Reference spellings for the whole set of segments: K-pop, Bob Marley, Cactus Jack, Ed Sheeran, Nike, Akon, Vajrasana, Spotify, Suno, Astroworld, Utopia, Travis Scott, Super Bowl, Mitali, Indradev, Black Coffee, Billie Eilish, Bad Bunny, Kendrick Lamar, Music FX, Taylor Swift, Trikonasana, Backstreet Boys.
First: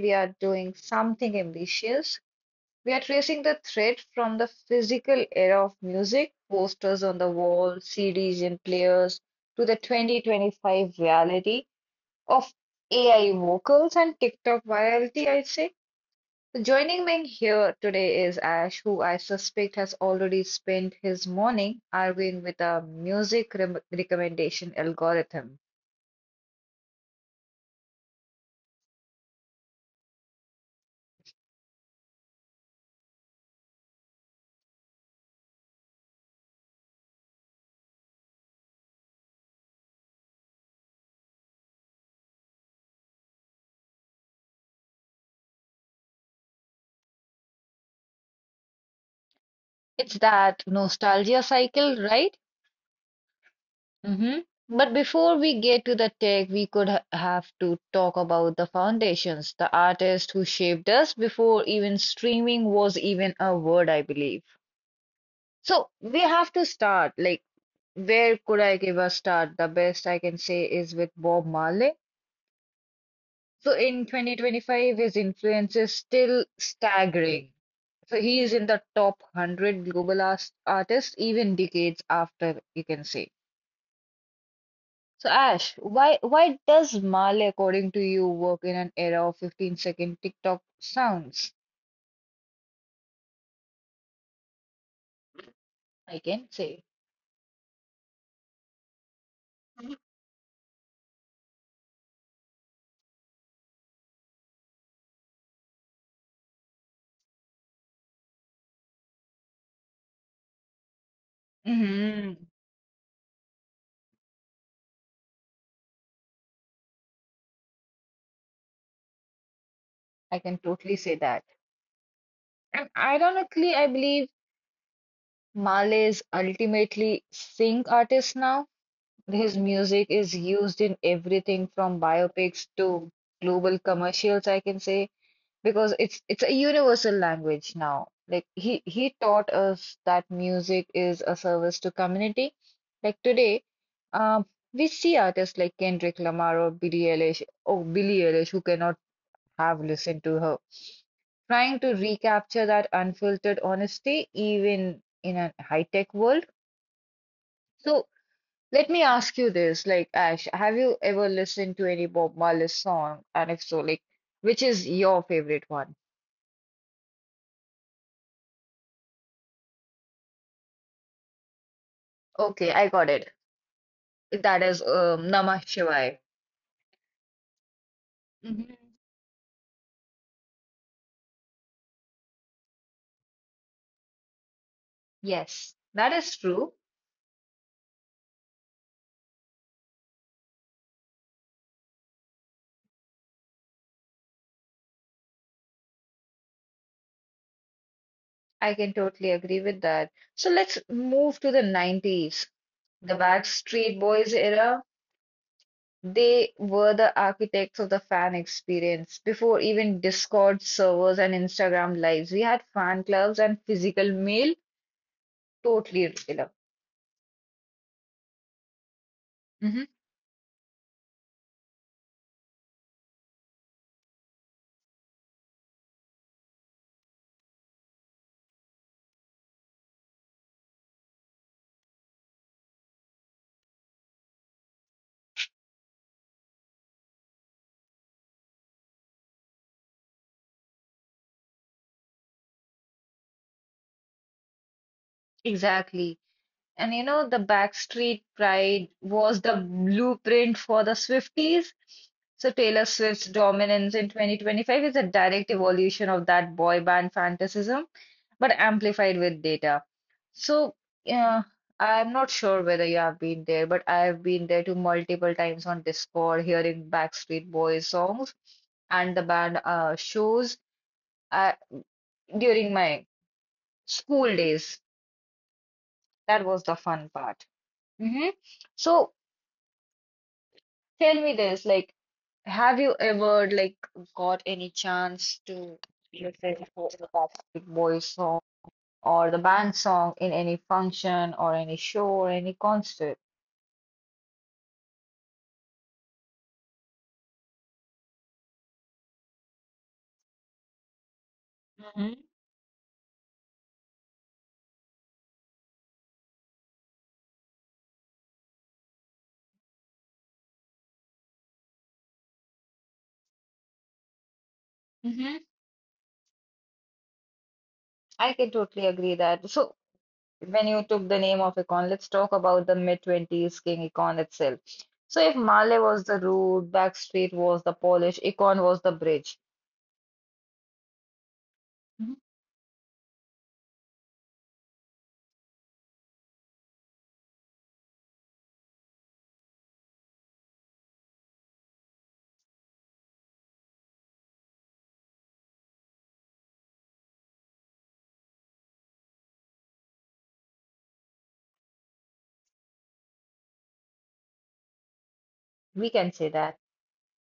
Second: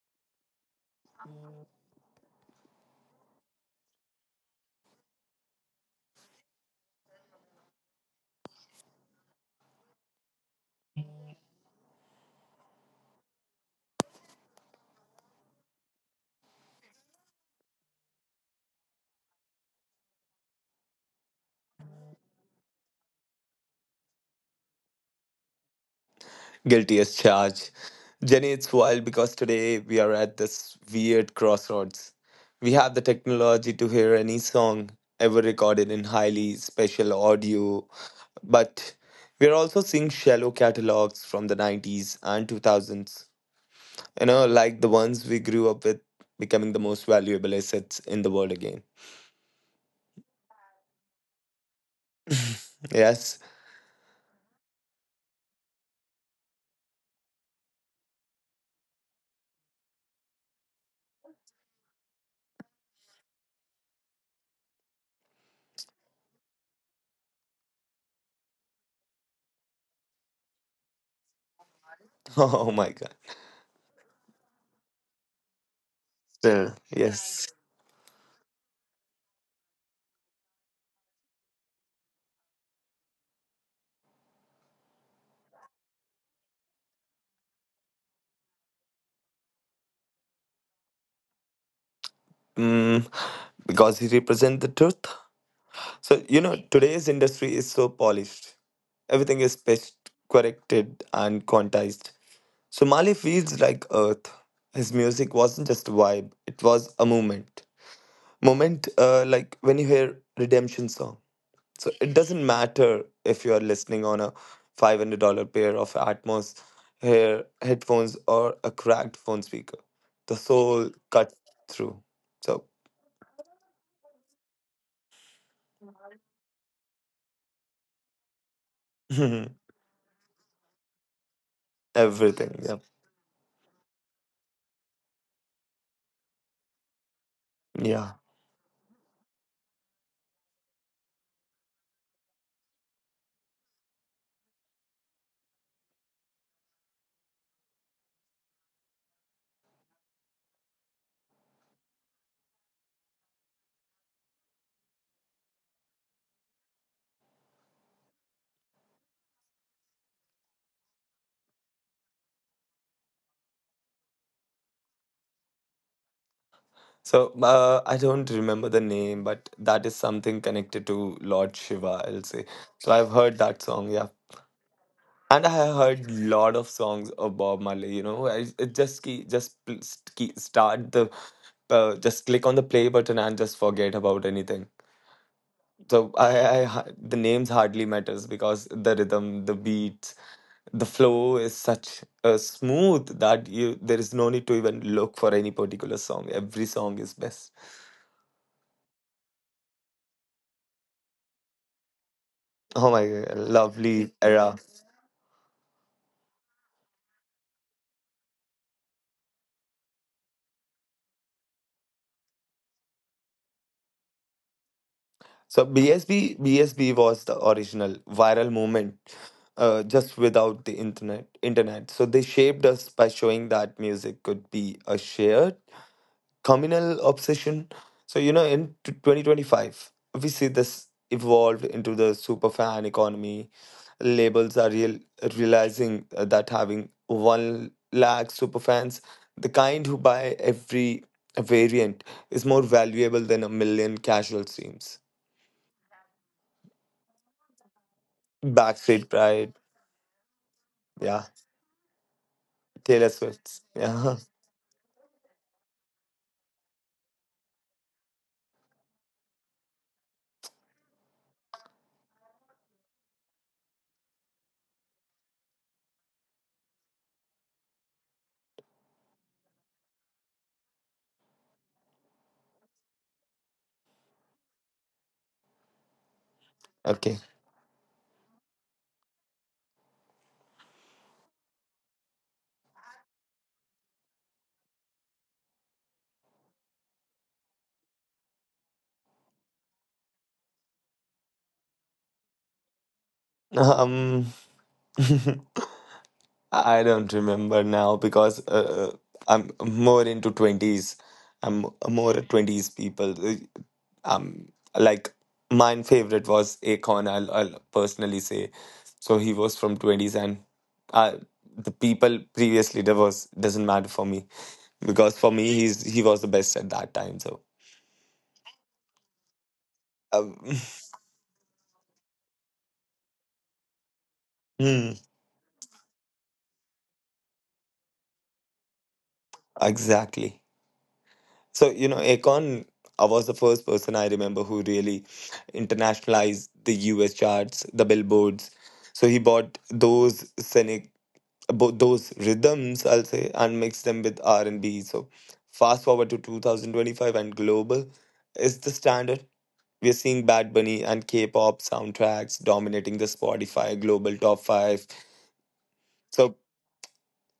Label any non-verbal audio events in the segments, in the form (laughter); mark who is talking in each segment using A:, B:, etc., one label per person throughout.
A: we are doing something ambitious. We are tracing the thread from the physical era of music, posters on the wall, CDs in players, to the 2025 reality of AI vocals and TikTok virality, I'd say. So joining me here today is Ash, who I suspect has already spent his morning arguing with a music recommendation algorithm.
B: Guilty as charged. Jenny, it's wild because today we are at this weird crossroads. We have the technology to hear any song ever recorded in highly special audio, but we are also seeing shallow catalogs from the 90s and 2000s. You know, like the ones we grew up with becoming the most valuable assets in the world again.
A: It's that nostalgia cycle, right?
B: Yes? (laughs)
A: Mm-hmm. But before we get to the tech, we could have to talk about the foundations, the artists who shaped us before even streaming was even a word, I believe. So we have to start. Like, where could I give a start? The best I can say is with Bob Marley.
B: Oh my god.
A: So in 2025, his influence is still
B: Still, yes.
A: staggering. So he is in the top 100 global artists, even decades after, you can say. So Ash, why does Male, according to you, work in an era of 15-second TikTok sounds?
B: Mm, because he represents the truth.
A: I
B: So, you
A: can
B: know,
A: say.
B: today's industry is so polished. Everything is pitched, corrected, and quantized. So, Mali feels like Earth. His music wasn't just a vibe, it was a moment. Moment, like when you hear Redemption song. So, it
A: Hmm.
B: doesn't matter if you're listening on a $500 pair of Atmos hair headphones or a cracked phone speaker. The
A: I can
B: soul
A: totally say
B: cuts
A: that.
B: through. So,
A: And ironically, I believe Male is ultimately sing artist now. His
B: (laughs)
A: music is used in everything from
B: everything.
A: biopics
B: Yeah.
A: to global commercials, I can say. Because it's a universal language now.
B: Yeah.
A: Like he taught us that music is a service to community. Like today, um, we see artists like Kendrick Lamar or Billie Eilish who cannot have listened to her, trying to recapture that unfiltered honesty even in a high-tech world. So let me ask you this, like Ash, have you ever listened to any Bob Marley song? And if so, like which is your favorite one?
B: So I don't remember the name, but that is something connected to Lord Shiva, I'll say.
A: Okay, I
B: So I've
A: got it.
B: heard that song, yeah.
A: That is
B: And I
A: Namah
B: have heard
A: Shivaya.
B: lot of songs of Bob Marley. You know, I, it
A: Mhm.
B: just key, just key, start the, just click on the play button and just forget about anything.
A: Yes,
B: So
A: that is
B: I, I
A: true.
B: ha- the names hardly matters because the rhythm, the beats, the flow is such smooth that you there is no need to even look for any particular song. Every song is best.
A: I can totally agree with that. So let's move to the 90s.
B: Oh my
A: The
B: god,
A: Backstreet
B: lovely
A: Boys
B: era.
A: era, they were the architects of the fan experience. Before even Discord servers and Instagram lives, we had fan clubs and physical mail,
B: So
A: totally
B: BSB
A: regular.
B: BSB was the original viral movement,
A: Mhm.
B: just without the internet. So they shaped us by showing that music could be a shared communal obsession. So, you know, in 2025, we see this evolved into the superfan economy. Labels are realizing that having one lakh superfans, the kind who buy every variant, is more valuable than a million casual streams.
A: Exactly. And you know, the Backstreet Pride
B: Backstreet
A: was
B: Pride,
A: the blueprint for the
B: yeah.
A: Swifties. So Taylor
B: Taylor
A: Swift's
B: Swift,
A: dominance in
B: yeah. (laughs)
A: 2025 is a direct evolution of that boy band fantasism, but amplified with data. So, uh, I'm not sure whether you have been there, but I've been there to multiple times on Discord hearing Backstreet Boys songs and the band shows uh, during my school days. That was the fun
B: Okay.
A: part. Hmm. So tell me this, like, have you ever like got any chance to listen to the Backstreet Boys song or the band song in any function or any show or any concert?
B: Um, (laughs) I don't remember now because I'm more into 20s. I'm more
A: Hmm.
B: a 20s people. Um, like my favorite was Akon, I'll personally say. So he was from 20s and I, the people previously there was doesn't matter for me because for
A: Hmm.
B: me he was the best at that time. So
A: I can totally agree that. So
B: um,
A: when you took the name of Akon, let's talk about the mid-twenties King Akon itself.
B: (laughs) hmm,
A: So if Marley was the root, Backstreet was the polish, Akon was the bridge.
B: exactly. So, you know,
A: Mhm.
B: Akon was the first person I remember who really internationalized the US charts, the billboards. So he bought those those rhythms, I'll say, and mixed them with R&B. So fast forward to 2025, and global is the standard. We're seeing Bad Bunny and K-pop soundtracks dominating the Spotify global top five.
A: We can say
B: So
A: that.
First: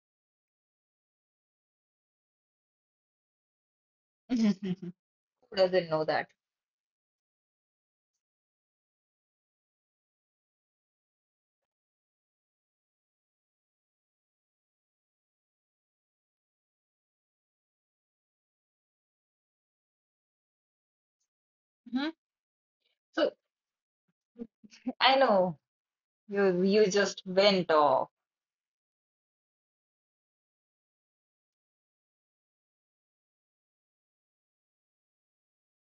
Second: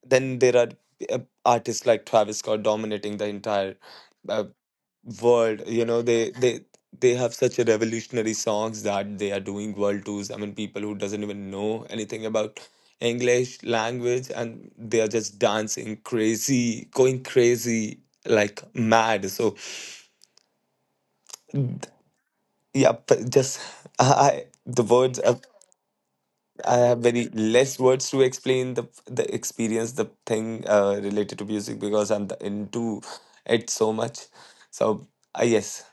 B: then there are uh, artists like Travis Scott dominating the entire
A: (laughs)
B: uh,
A: Who
B: world. You
A: doesn't
B: know,
A: know that?
B: they they have such a revolutionary songs that they are doing world tours. I mean, people who doesn't even know anything about english language, and they are just dancing crazy, going crazy like mad. So
A: Mhm.
B: yeah, but
A: So
B: just the
A: I
B: words are,
A: know. You
B: I
A: you
B: have
A: just
B: very
A: went
B: less
A: off.
B: words to explain the experience, the thing related to music because I'm into it so much. So yes.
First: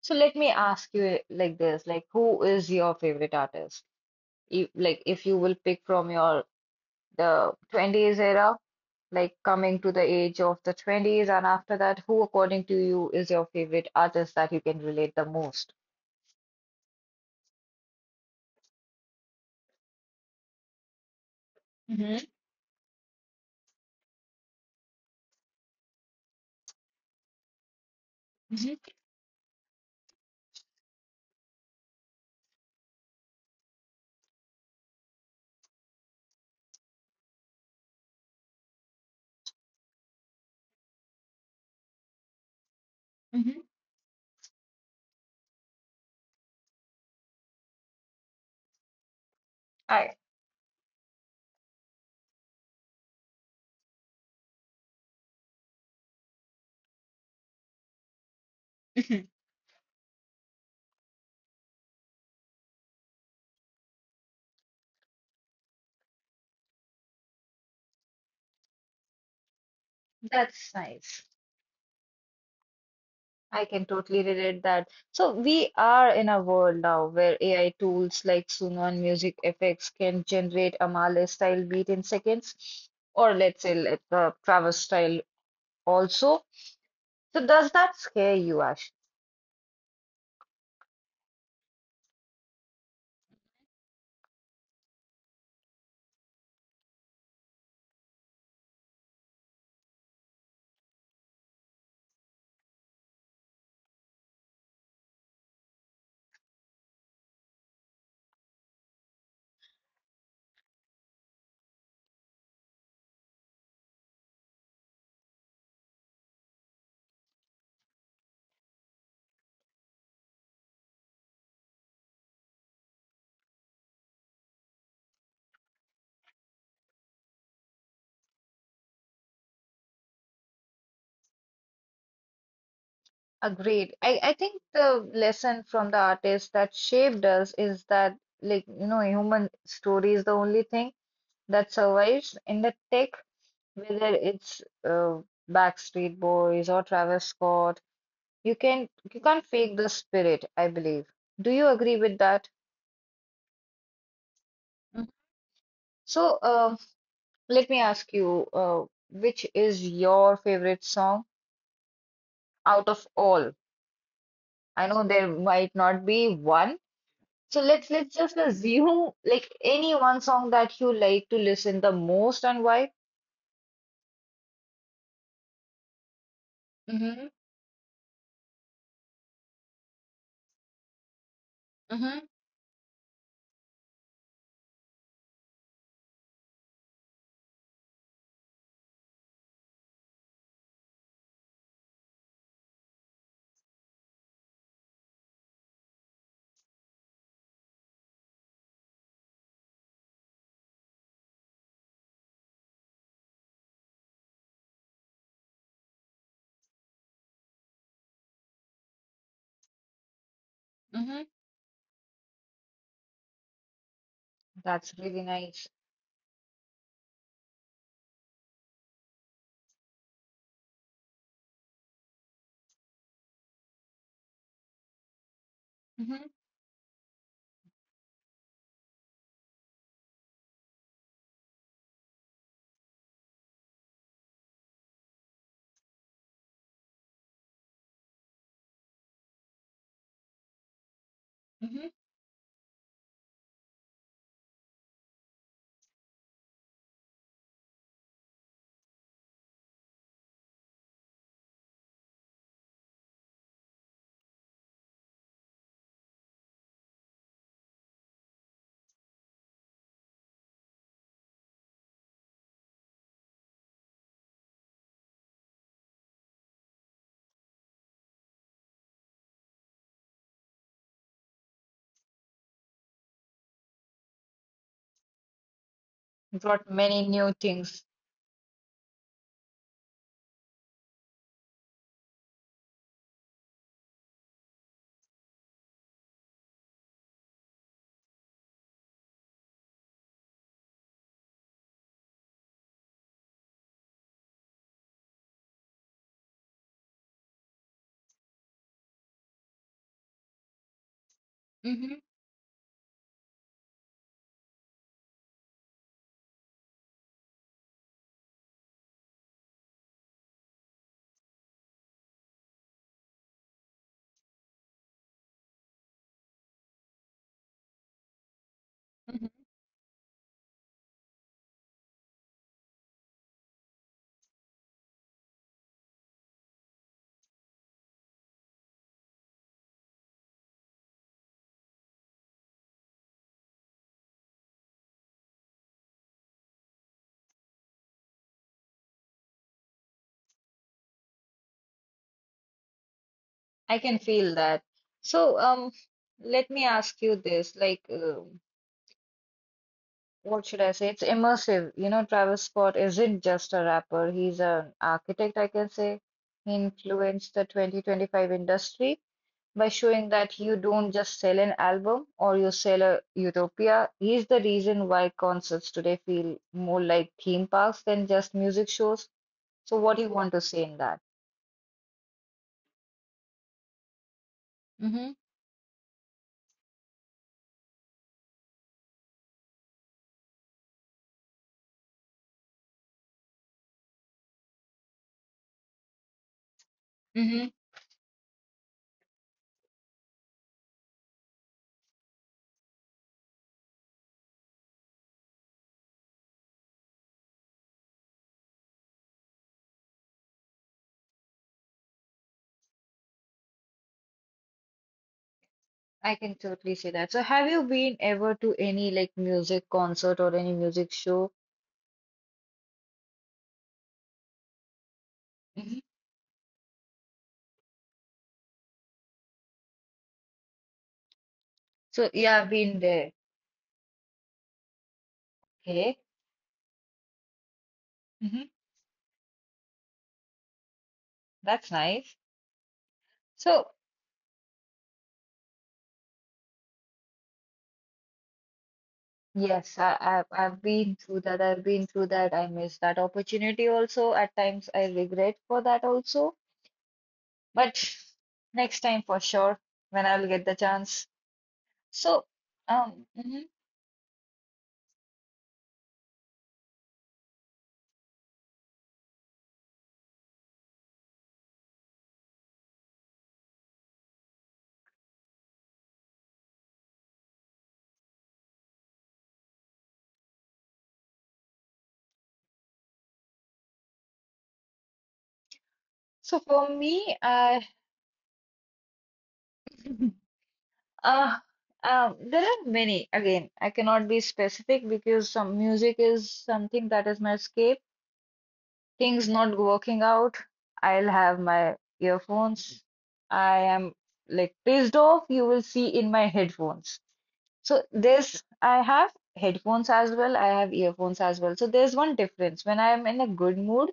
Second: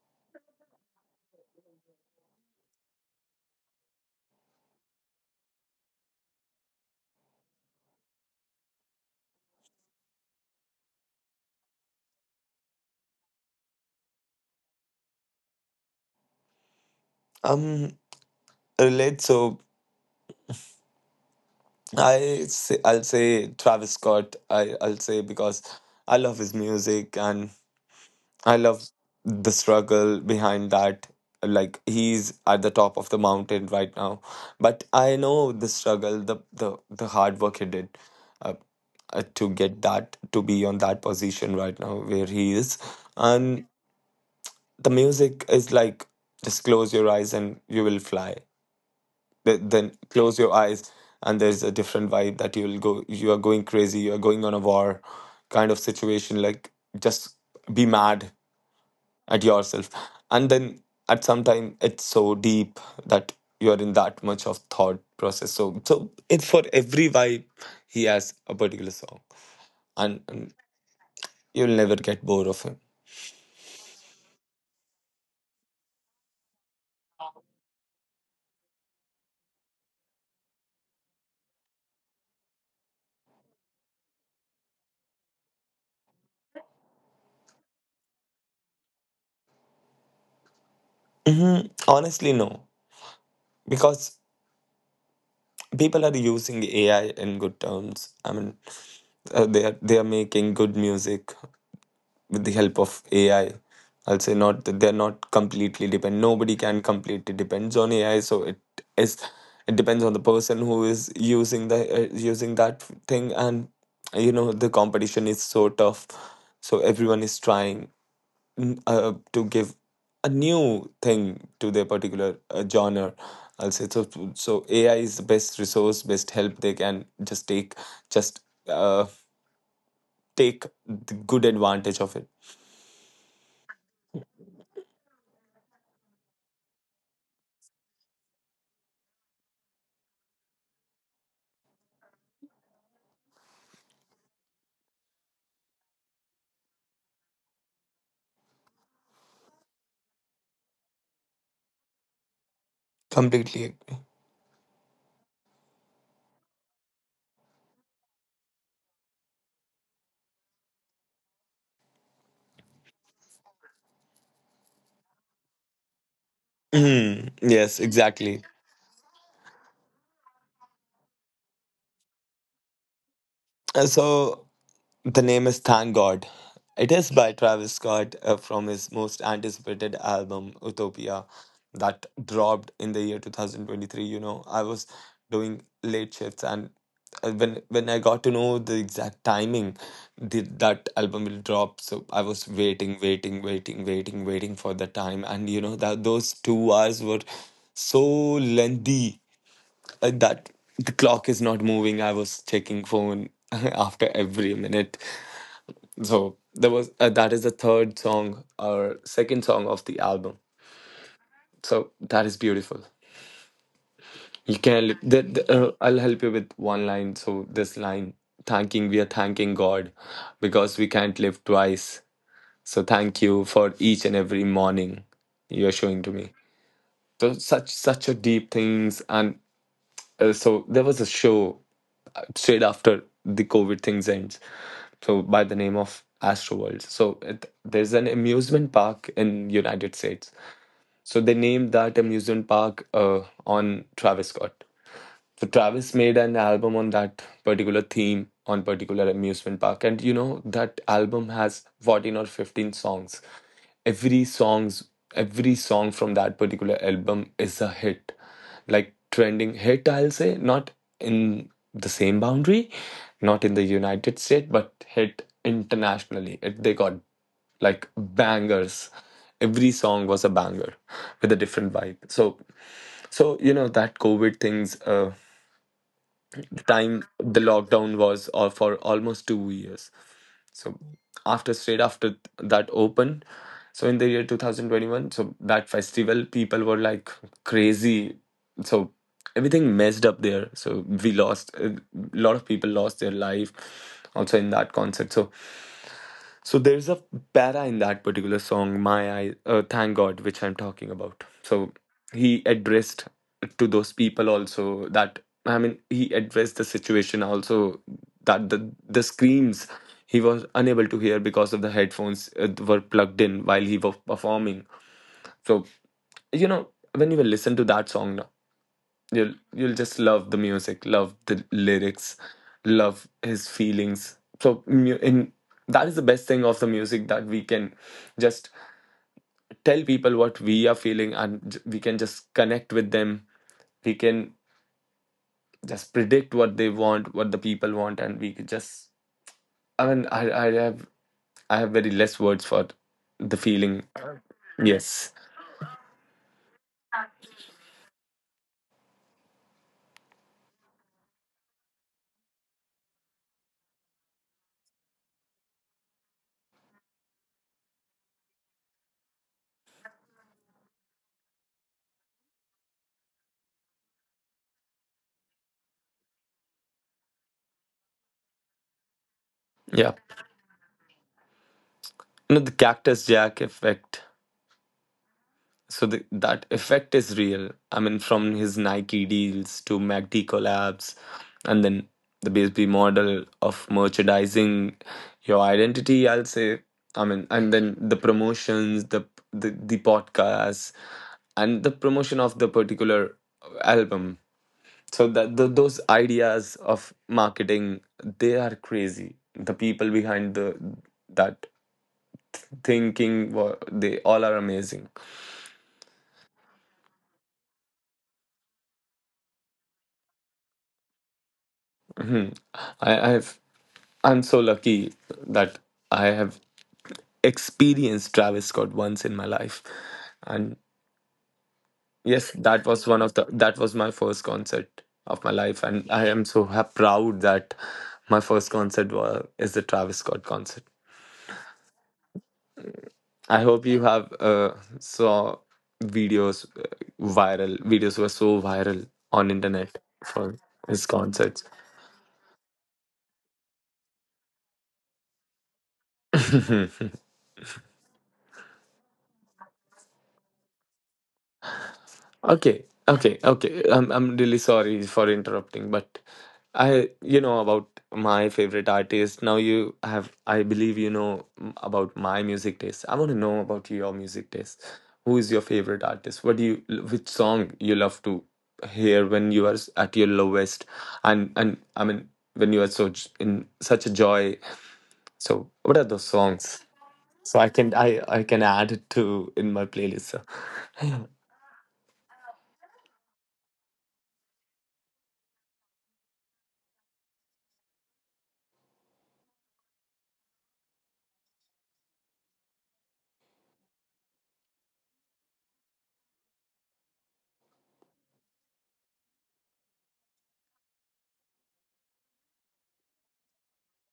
A: So let me ask you it like this, like who is your favorite artist? If, like if you will pick from your the 20s era, like coming to the age of the 20s and after that, who according to you is your favorite artist that you can relate the most?
B: um Relate, so
A: Mm-hmm.
B: I say, I'll say Travis Scott. I'll say because I love his music and I
A: Mm-hmm.
B: love the struggle behind that. Like, he's at the top of the mountain right now, but I know the struggle, the the hard work he did, uh, to get that, to be on that position right now where he is,
A: Mm-hmm.
B: and the music is like, just close your eyes and you will fly. Then
A: I,
B: close your eyes and there's a different vibe that you are going crazy, you are going on a war kind of situation, like just be mad at
A: (laughs)
B: yourself. And then at some time it's so deep that you're in that much of thought process. So so it's for every vibe he has a particular song. and,
A: Mhm.
B: and
A: That's nice.
B: you'll never get bored of him.
A: I can totally relate that. So we are in a world now where AI tools like Suno and Music FX can generate a Marley style beat in seconds, or let's say like the Travis style also. So does that scare you, Ash?
B: Honestly no, because people are using ai in good terms. I mean they are making good music with the help of AI. I'll say, not that they're not completely depend. Nobody can completely depends on AI. So it is, it depends on the person who is using the using that thing, and you know the competition is so tough. So everyone is trying, to give a new thing to their particular genre, I'll say. So. So AI is the best resource, best help they can just uh, take the good advantage of it.
A: Agreed. I think the lesson from the artist that shaped us is that, like, you know, human story is the only thing that survives in the tech, whether it's uh, Backstreet Boys or Travis Scott. You can you can't fake the spirit, I believe. Do you agree with that?
B: Completely.
A: Mhm. So, let me ask you, which is your favorite song out of all? I know there might not be one. So
B: Yes,
A: let's just
B: exactly.
A: assume like any one song that you like to listen the most and why?
B: So the name is Thank God. It is
A: Mhm.
B: by Travis Scott, from his most anticipated album, Utopia, that
A: Mhm.
B: dropped in the year 2023. You know, I was doing late shifts, and when I got to know the exact timing, the, that album will drop, so I was waiting, waiting, waiting, waiting, waiting for the time. And you know that those 2 hours were so lengthy, that the clock is not moving. I was checking phone (laughs) after every minute. So there was, that is the third song or second song of the album.
A: Mhm.
B: So that is beautiful. You
A: That's
B: can
A: really nice.
B: I'll help you with one line. So this line, thanking we are thanking God because we can't live twice. So thank you for each and every morning you are showing to
A: Mhm.
B: me. So such such a deep things. And so there was a show straight after the COVID things ends. So by the name of Astroworld. So it, there's an amusement park in United States. So they named
A: Mhm.
B: that amusement park on Travis Scott. So Travis made an album on that particular theme, on particular amusement park, and you know that album has 14 or 15 songs. Every songs, every song from that particular album is a hit, like trending hit. I'll say, not in the same boundary, not in the United States, but hit internationally. They got like bangers. Every song was a banger with a different vibe. So, so you know that COVID things,
A: Brought
B: time
A: many new
B: the
A: things.
B: lockdown was, or for almost 2 years. So after, straight after that opened, so in the year 2021, so that festival, people were like crazy. So everything messed up there. So we lost a lot of people lost their life also in that concert. So, so there's a para in that particular song, "My Eye, Thank God," which I'm talking about. So he addressed to those people also, that, I mean, he addressed the situation also, that the screams he was unable to hear because of the headphones were plugged in while he was performing. So you know, when you will listen to that song now,
A: Mhm.
B: You'll just love the music, love the lyrics, love his feelings. So mu- in that is the best thing of the music, that we can just tell people what we are feeling, and we can just connect with them. We can just predict what they want, what the people want, and we could just. I mean, I have very less words for the
A: I
B: feeling.
A: can feel that.
B: Yes,
A: So, let me ask you this, like, what should I say? It's immersive. You know, Travis Scott isn't just a rapper, he's an architect, I can say. He influenced the 2025 industry by showing that you don't just sell an album or you sell a utopia. He's the reason why concerts today feel more like theme parks than just music shows. So,
B: yeah.
A: what do you want to say in that?
B: You know, the Cactus Jack effect. So that effect is real. I mean, from his Nike deals to MACD collabs, and then the BSB model of merchandising your identity, I'll say. I mean,
A: Mm-hmm.
B: and then the promotions, the the podcasts, and the promotion of the particular album. So those ideas of marketing, they are crazy. The people behind the that thinking, they all are amazing.
A: I can totally say that. So, have you been ever to any like music concert or any music show?
B: Mhm. I, I've I'm so lucky that
A: Mhm.
B: I have experienced Travis Scott once in my life. And
A: So,
B: yes,
A: yeah, I've
B: that
A: been
B: was one
A: there.
B: of the that was my first concert of my life, and
A: Okay.
B: I am so proud that my first
A: Hmm.
B: concert was is the Travis Scott concert.
A: That's nice.
B: I hope
A: So,
B: you have saw videos, viral videos were so viral on internet
A: yes, I, I've,
B: for
A: I've
B: his
A: been through that.
B: concerts.
A: I've been through that. I missed that opportunity also. At times, I regret for that also. But next time for sure, when I'll get the chance. So,
B: Okay, okay,
A: mhm.
B: okay. I'm really sorry for interrupting, but I, you know about my favorite artist. Now you have, I believe you know about my music taste. I want to know about your music taste. Who is your favorite artist? What do you Which song you love to hear when you are at your lowest, and I mean when you are so in such a joy. So what are those
A: So
B: songs?
A: for me,
B: So I
A: I
B: can, I can add it to in my playlist. So.
A: (laughs) Uh, there are many. Again, I cannot be specific because some music is something that is my escape. Things not working out, I'll have my earphones. I am like pissed off, you will see in my headphones. So this, I have headphones as well, I have earphones as well. So there's one difference. When I am in a good mood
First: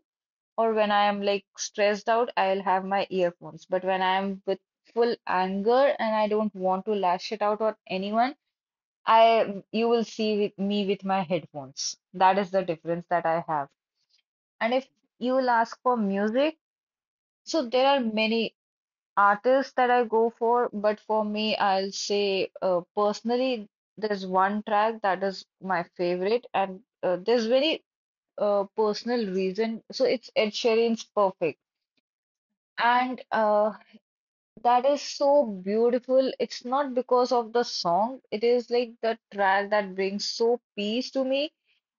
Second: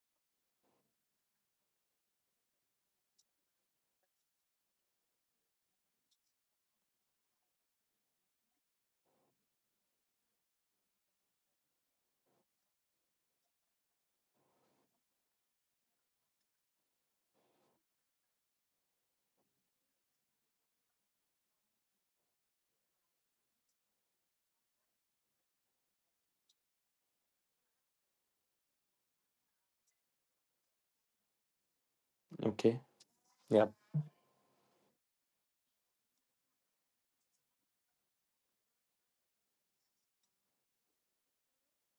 A: or when I am like stressed out, I'll have my earphones. But when I am with full anger and I don't want to lash it out on anyone, I you will see with me with my headphones. That is the difference that I have. And if you will ask for music, so there are many artists that I go for, but for me, I'll say personally, there's one track that is my favorite, and there's very personal reason. So it's Ed Sheeran's Perfect.
B: (laughs) Okay.
A: And
B: Yeah.
A: that is so beautiful. It's not because of the song, it is like the track that brings so peace to me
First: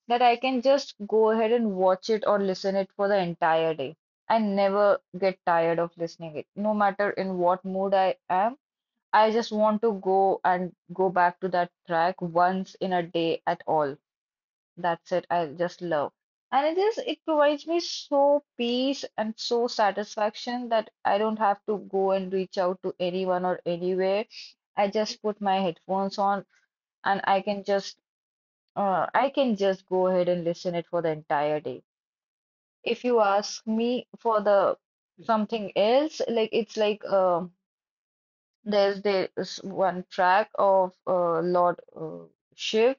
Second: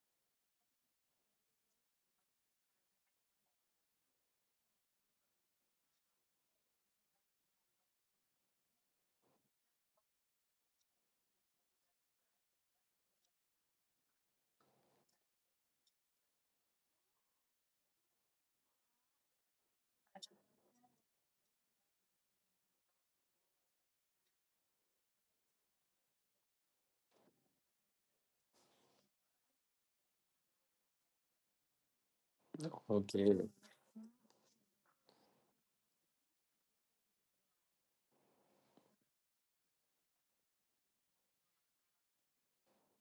A: that I can just go ahead and watch it or listen it for the entire day and never get tired of listening it. No matter in what mood I am, I just want to go and go back to that track once in a day at all. That's it. I just love. And it is, it provides me so peace and so satisfaction that I don't have to go and reach out to anyone or anywhere. I just put my headphones on and I can just go ahead and listen it for the entire day. If you
B: Okay.
A: ask me for the something else, like it's like there's this one track of Lord Shiv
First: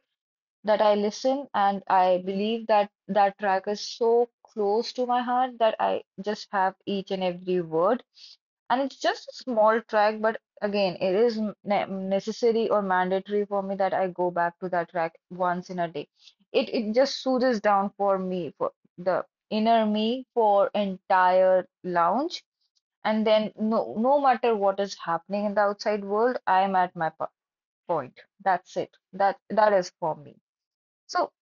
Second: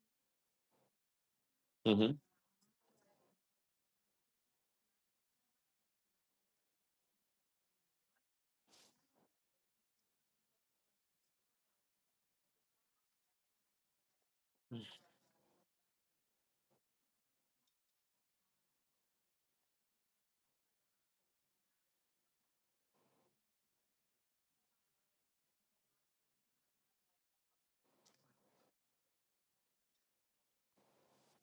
A: that I listen, and
B: Mm-hmm.
A: I believe that that track is so close to my heart that I just have each and every word. And it's just a small track, but again, it is necessary or mandatory for me that I go back to that track once in a day. It just soothes down for me, for the inner me, for entire lounge. And then no matter what is happening in the outside world, I am at my point. That's it. That is for me. So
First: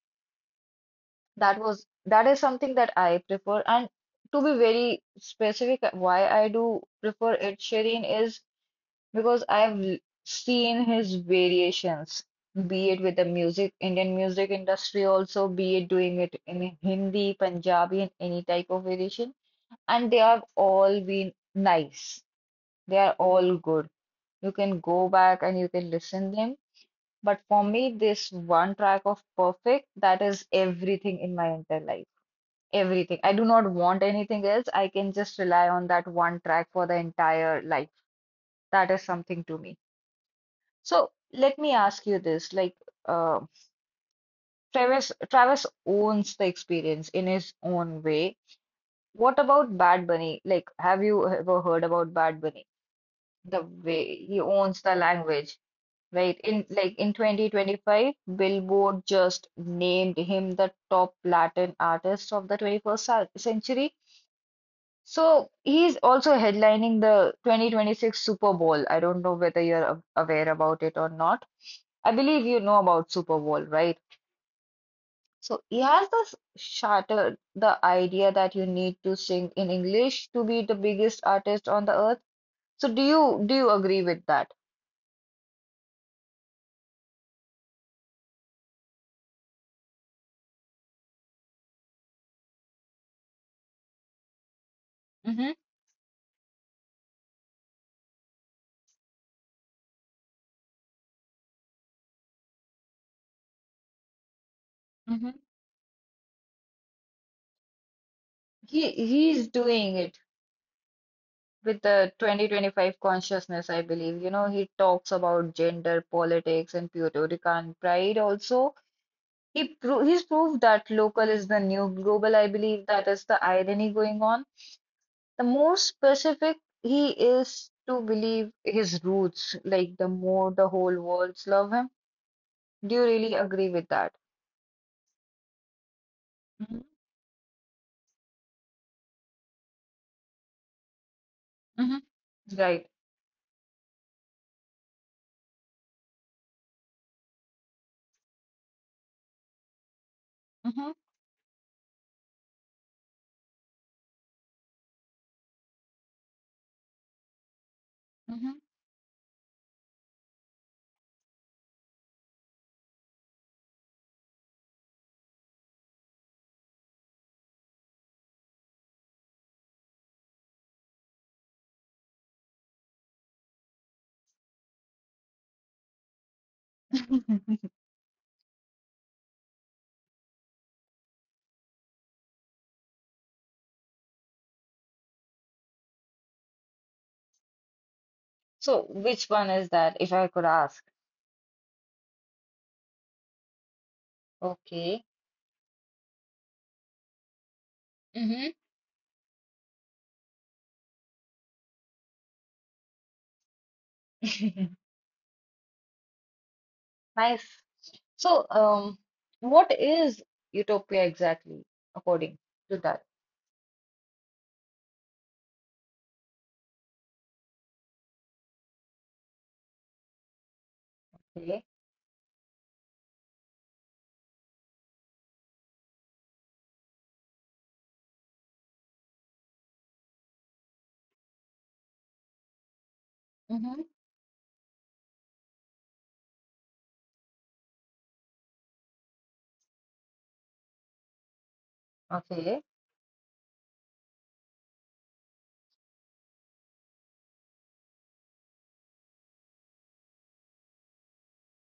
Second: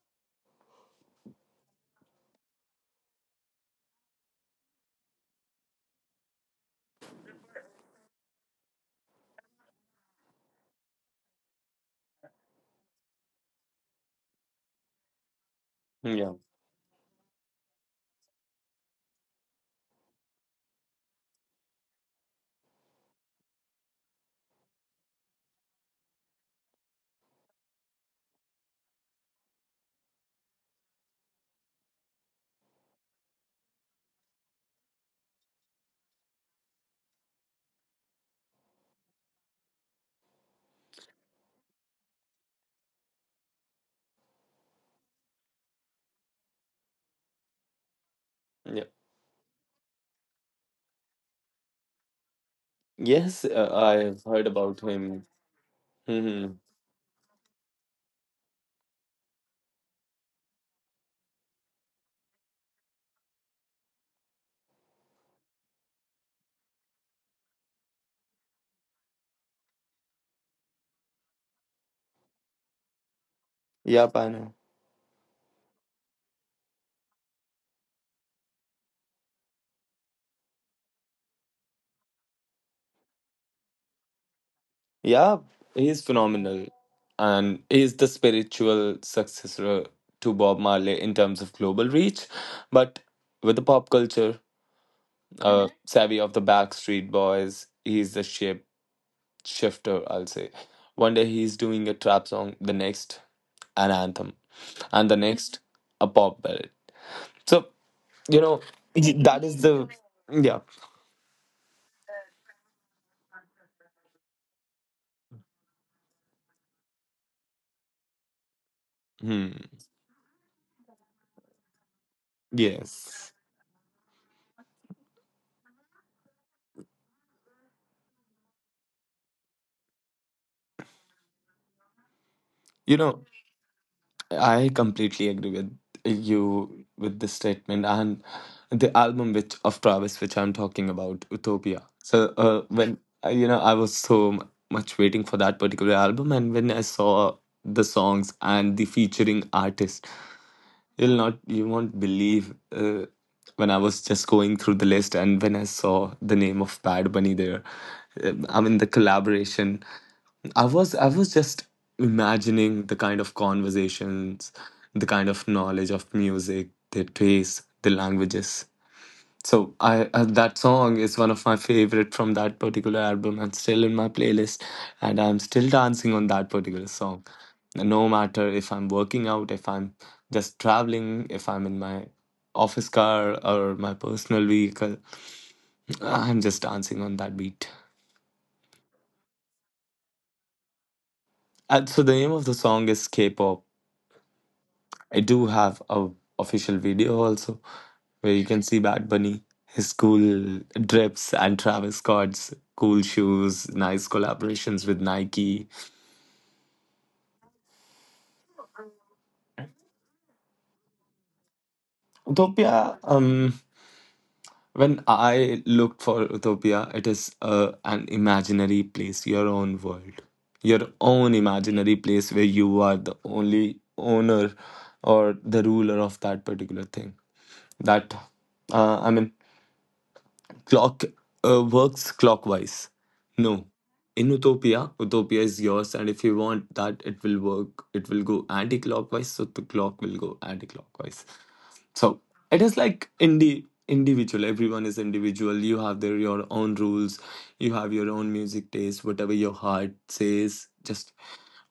A: that is something that I prefer. And to be very specific, why I do prefer Ed Sheeran is because I've seen his variations, be it with the music, Indian music industry also, be it doing
B: Yeah.
A: it in Hindi, Punjabi, and any type of variation. And they have all been nice. They are all good. You can go back and you can listen them. But for me, this one track of Perfect, that is everything in my entire life. Everything. I do not want anything else. I can just rely on that one track for the entire life. That is something to me. So let me ask you this, like uh, Travis owns the experience in his own way.
B: Yeah.
A: What about Bad Bunny? Like, have you ever heard about Bad Bunny?
B: Yes,
A: The way
B: I've
A: he
B: heard about
A: owns the
B: him.
A: language, right?
B: Mm-hmm.
A: In like in 2025, Billboard just named him the top Latin artist of the 21st century. So he's also headlining the 2026 Super Bowl. I don't know whether you're aware about it or not. I believe you know about Super Bowl, right?
B: Yep, I know.
A: So he has thus shattered the idea that you need to sing in English to be the biggest artist on the earth. So do you agree with that?
B: Yeah, he's phenomenal. And he's the spiritual successor to Bob Marley in terms of global reach. But with the pop culture,
A: Mm-hmm.
B: Mhm. savvy of the Backstreet Boys, he's the shape shifter, I'll say. One day he's doing a trap song, the next, an anthem, and the
A: Mm-hmm.
B: next, a pop ballad. So you know
A: He
B: that
A: he's
B: is the
A: doing it
B: yeah
A: with the 2025 consciousness, I believe. You know, he talks about gender politics and Puerto Rican pride also.
B: hmm.
A: He's proved that local is the new global, I believe that is
B: yes
A: the irony going on. The more specific he is to believe his roots, like the more the whole world's love him. Do
B: you
A: you
B: know
A: really agree with that?
B: I completely agree with you
A: Mm-hmm.
B: with this statement. And the album which of travis which I'm talking about, Utopia. So
A: Right.
B: when I was much waiting for that particular album, and when I saw the songs and the featuring artists,
A: Mm-hmm.
B: you'll not, you won't believe when I was just going through the list and when I saw the name of Bad Bunny there, I mean, the collaboration. I was just imagining the kind of conversations, the kind of knowledge of music, their taste, the languages. So I that song is one of my favorite from that particular album and still in my playlist, and I'm still dancing on that particular song.
A: Mm-hmm. (laughs)
B: No matter if I'm working out, if I'm just traveling, if I'm in my office car or my personal vehicle, I'm just dancing on that beat.
A: So, which one is that, if I could ask?
B: And so the name of the song is K-pop.
A: Okay.
B: I do have a official video also, where you
A: Mm-hmm.
B: can see Bad Bunny, his cool drips, and Travis Scott's cool shoes, nice collaborations with Nike.
A: (laughs) Nice. So, what is utopia exactly, according to
B: Utopia,
A: that?
B: when I looked for Utopia, it is an imaginary place, your own world, your own
A: Okay.
B: imaginary place where you are the only owner or the ruler of that particular thing. That I mean, clock works clockwise. No.
A: Mm-hmm.
B: In Utopia, Utopia is yours, and if you want that, it will work. It will go anti-clockwise, so the clock will go anti-clockwise. So
A: Okay.
B: it is like individual. Everyone is individual. You have their your own rules. You have your own music taste. Whatever your heart says, just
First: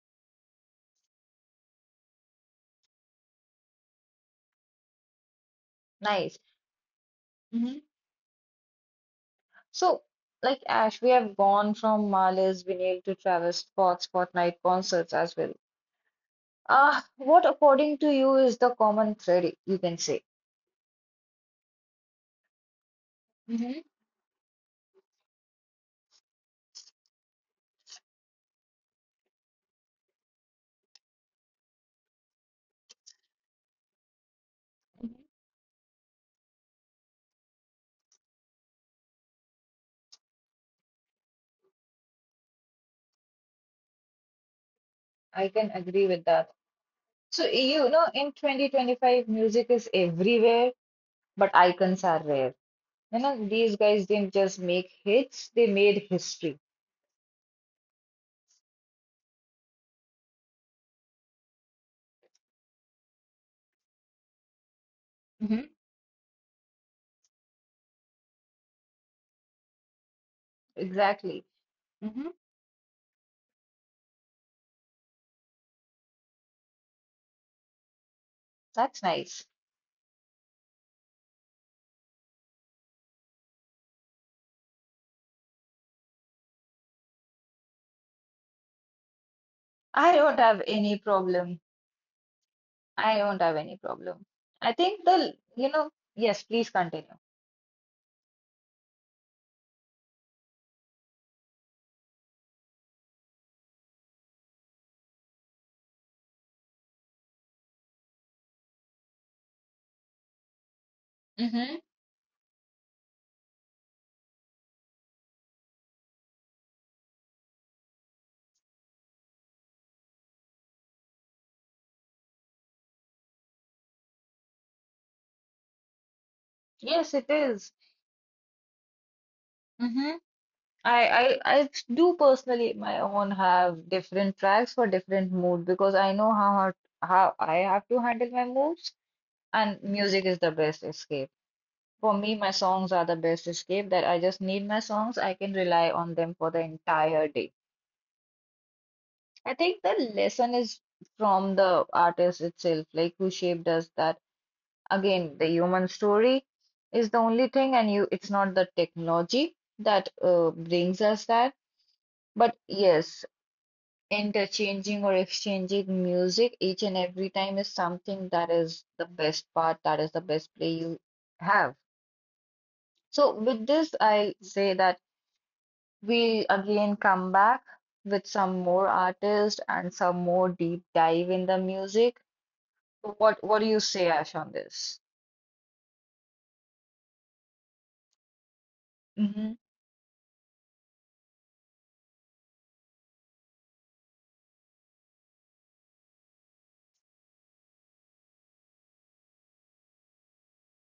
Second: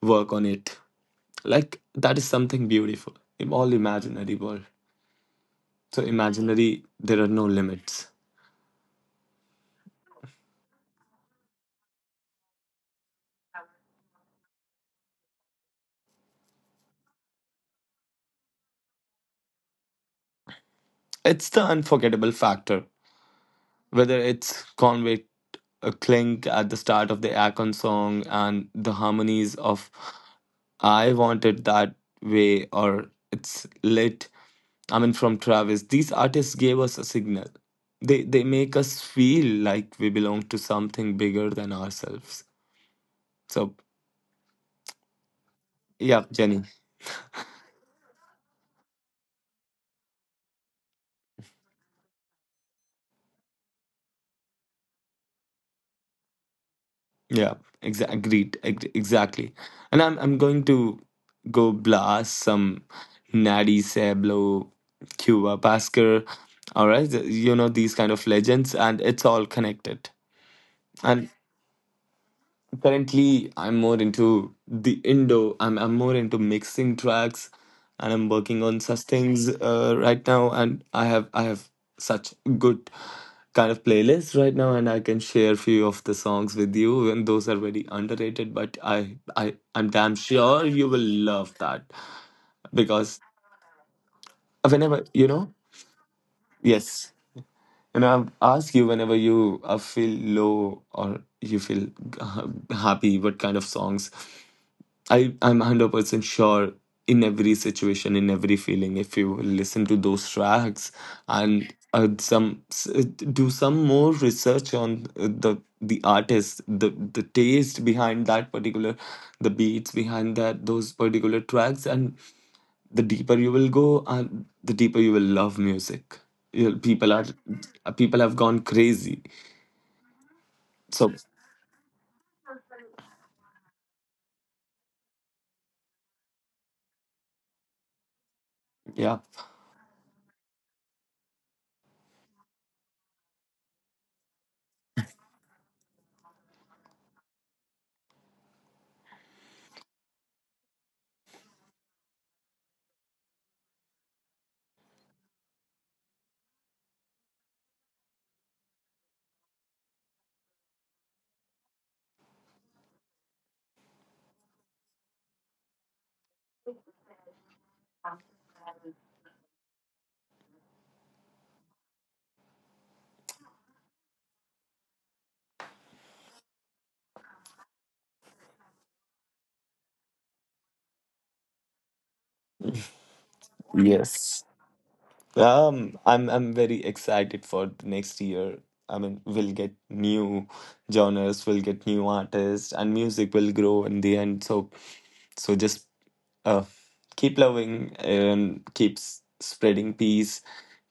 B: work on it. Like that is something beautiful. In all imaginary world. So
A: Nice.
B: imaginary, there are no limits.
A: So, like Ash, we have gone from Marley's vinyl to Travis Scott's Fortnite concerts as well. Ah, what according to you is the common thread, you can say?
B: It's the unforgettable factor,
A: Hmm.
B: whether it's Convict, a clink at the start of the Akon song, and the harmonies of I Want It That Way, or It's Lit, I mean, from Travis. These artists gave us a signal. They make us feel like we belong to something bigger than ourselves. So,
A: I can agree with
B: yeah,
A: that.
B: Jenny.
A: So, you know, in 2025, music is everywhere, but icons are rare. You know, these guys didn't just make hits, they made history.
B: Yeah, exactly. And I'm going to go blast some Natty Sablo, Cuba
A: Mhm.
B: Pascal, all right, these kind of legends, and it's all connected. And
A: Exactly. Mhm.
B: currently, I'm more into the Indo. I'm more into mixing tracks, and I'm working on such
A: That's nice.
B: things right now. And I have such good kind of playlist right now, and I can share few of the songs with you. And those are very underrated, but I'm
A: I
B: damn
A: don't have
B: sure you
A: any
B: will love
A: problem
B: that
A: I
B: because
A: don't have any problem. I think
B: whenever you know
A: yes, please
B: yes.
A: continue.
B: And I've asked you, whenever you feel low or you feel happy, what kind of songs. I'm 100% sure in every situation, in every feeling, if you listen to those tracks, and
A: Mm-hmm.
B: do some more research on the artist, the taste behind that particular, the beats behind that those particular tracks, and the deeper you will go, and the deeper you will love music. You know, people
A: Yes,
B: are
A: it is.
B: people have gone crazy.
A: Mm-hmm. I,
B: So
A: I, I do personally my own have different tracks for different mood because I know how hard, how I have to handle my moods
B: yeah,
A: and music is the best escape. For me, my songs are the best escape that I just need my songs. I can rely on them for the entire day. I think the lesson is from the artist itself, like who shaped us that, again, the human story is the only thing, and you it's not the technology that brings us that. But yes, interchanging or exchanging music each and every time is something that is the best part, that is the best play you have. So with this, I say that we again come back with some more artists and some more deep dive in the music. What do you say, Ash,
B: yes.
A: on this?
B: I'm very excited for the next year. I mean,
A: Hmm.
B: we'll get new genres, we'll get new artists, and music will grow in the end. So, so just uh, keep loving and spreading peace,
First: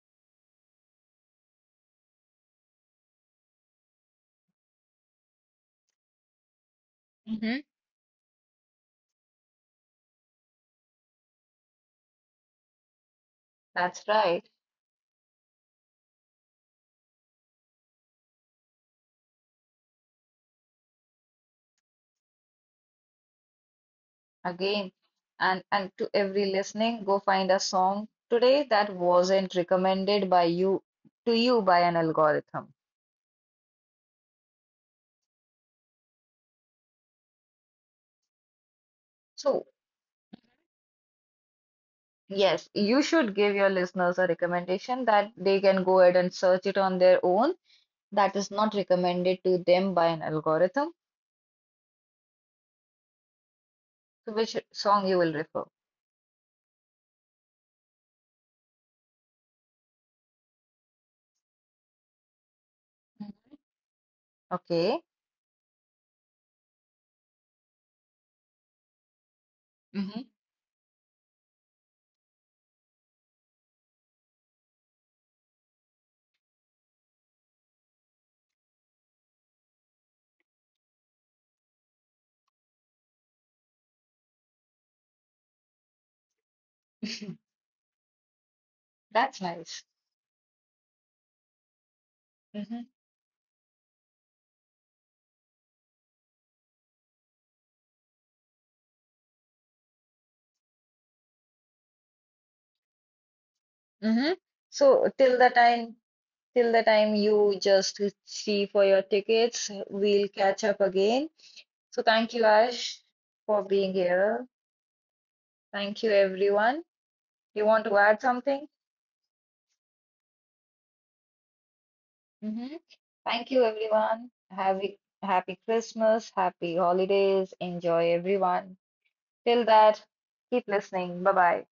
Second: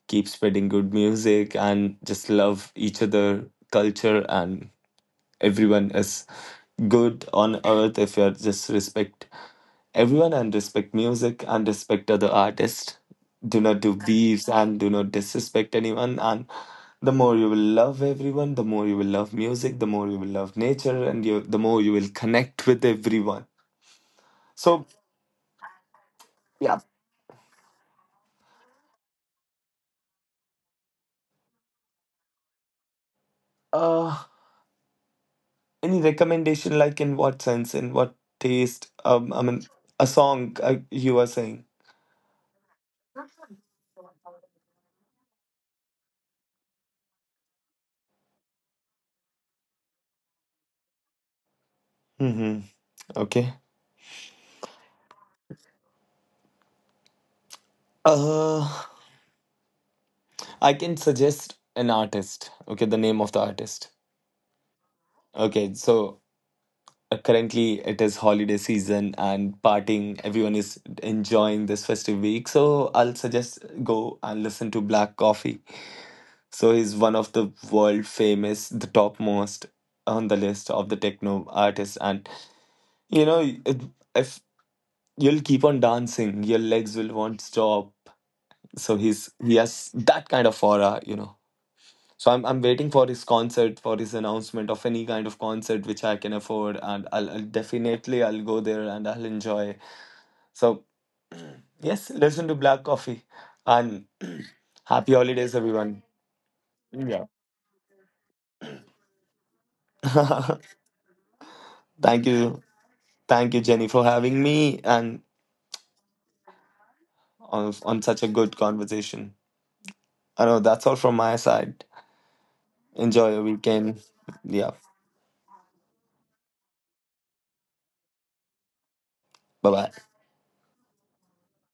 B: keep spreading good music, and just love each other, culture, and everyone is good on
A: Hmm.
B: earth if you just respect everyone and respect music and respect other artists. Do not do
A: That's
B: beefs
A: right.
B: and do not disrespect anyone. And the more you will love everyone, the more you will love music, the more you will love nature, and you, the more you will connect with everyone. So,
A: Again, and to every
B: yeah.
A: listening, go find a song today that wasn't recommended by you to you by an algorithm.
B: Uh, any recommendation, like in what sense, in what taste? I mean,
A: So
B: a song you are saying.
A: yes, you should give your listeners a recommendation that they can go ahead and search it on their own, that is not recommended to them by an algorithm.
B: Mm-hmm. Okay.
A: So which song you will refer?
B: Uh, I can suggest an artist. Okay, the name of the artist.
A: Okay.
B: Okay, so currently it is holiday season and partying. Everyone is enjoying this festive week. So I'll suggest go and listen to Black Coffee. So he's one of the world famous, the topmost on the list of the techno artists. And you know, it, if you'll keep on dancing, your legs will
A: Hmm.
B: won't
A: (laughs)
B: stop. So
A: That's
B: he
A: nice.
B: has that kind of aura, you know. So I'm
A: Hmm.
B: waiting for his concert, for his announcement of any kind of concert which I can afford, and I'll definitely I'll go there and I'll enjoy. So yes, listen to Black Coffee, and
A: Hmm.
B: (clears throat)
A: So
B: happy
A: till the
B: holidays,
A: time
B: everyone.
A: till the time
B: Yeah.
A: you just see for your tickets, we'll catch
B: (laughs)
A: up again. So
B: Thank
A: thank you,
B: you,
A: Ash,
B: thank you,
A: for
B: Jenny,
A: being
B: for having
A: here.
B: me and
A: Thank you, everyone. You want to
B: on
A: add
B: such a good
A: something?
B: conversation. I know that's all from my side.
A: Hmm.
B: Enjoy your
A: Thank you,
B: weekend.
A: everyone.
B: Yeah.
A: Happy, happy Christmas, happy holidays. Enjoy, everyone. Till
B: Bye bye.
A: that, keep listening. Bye bye.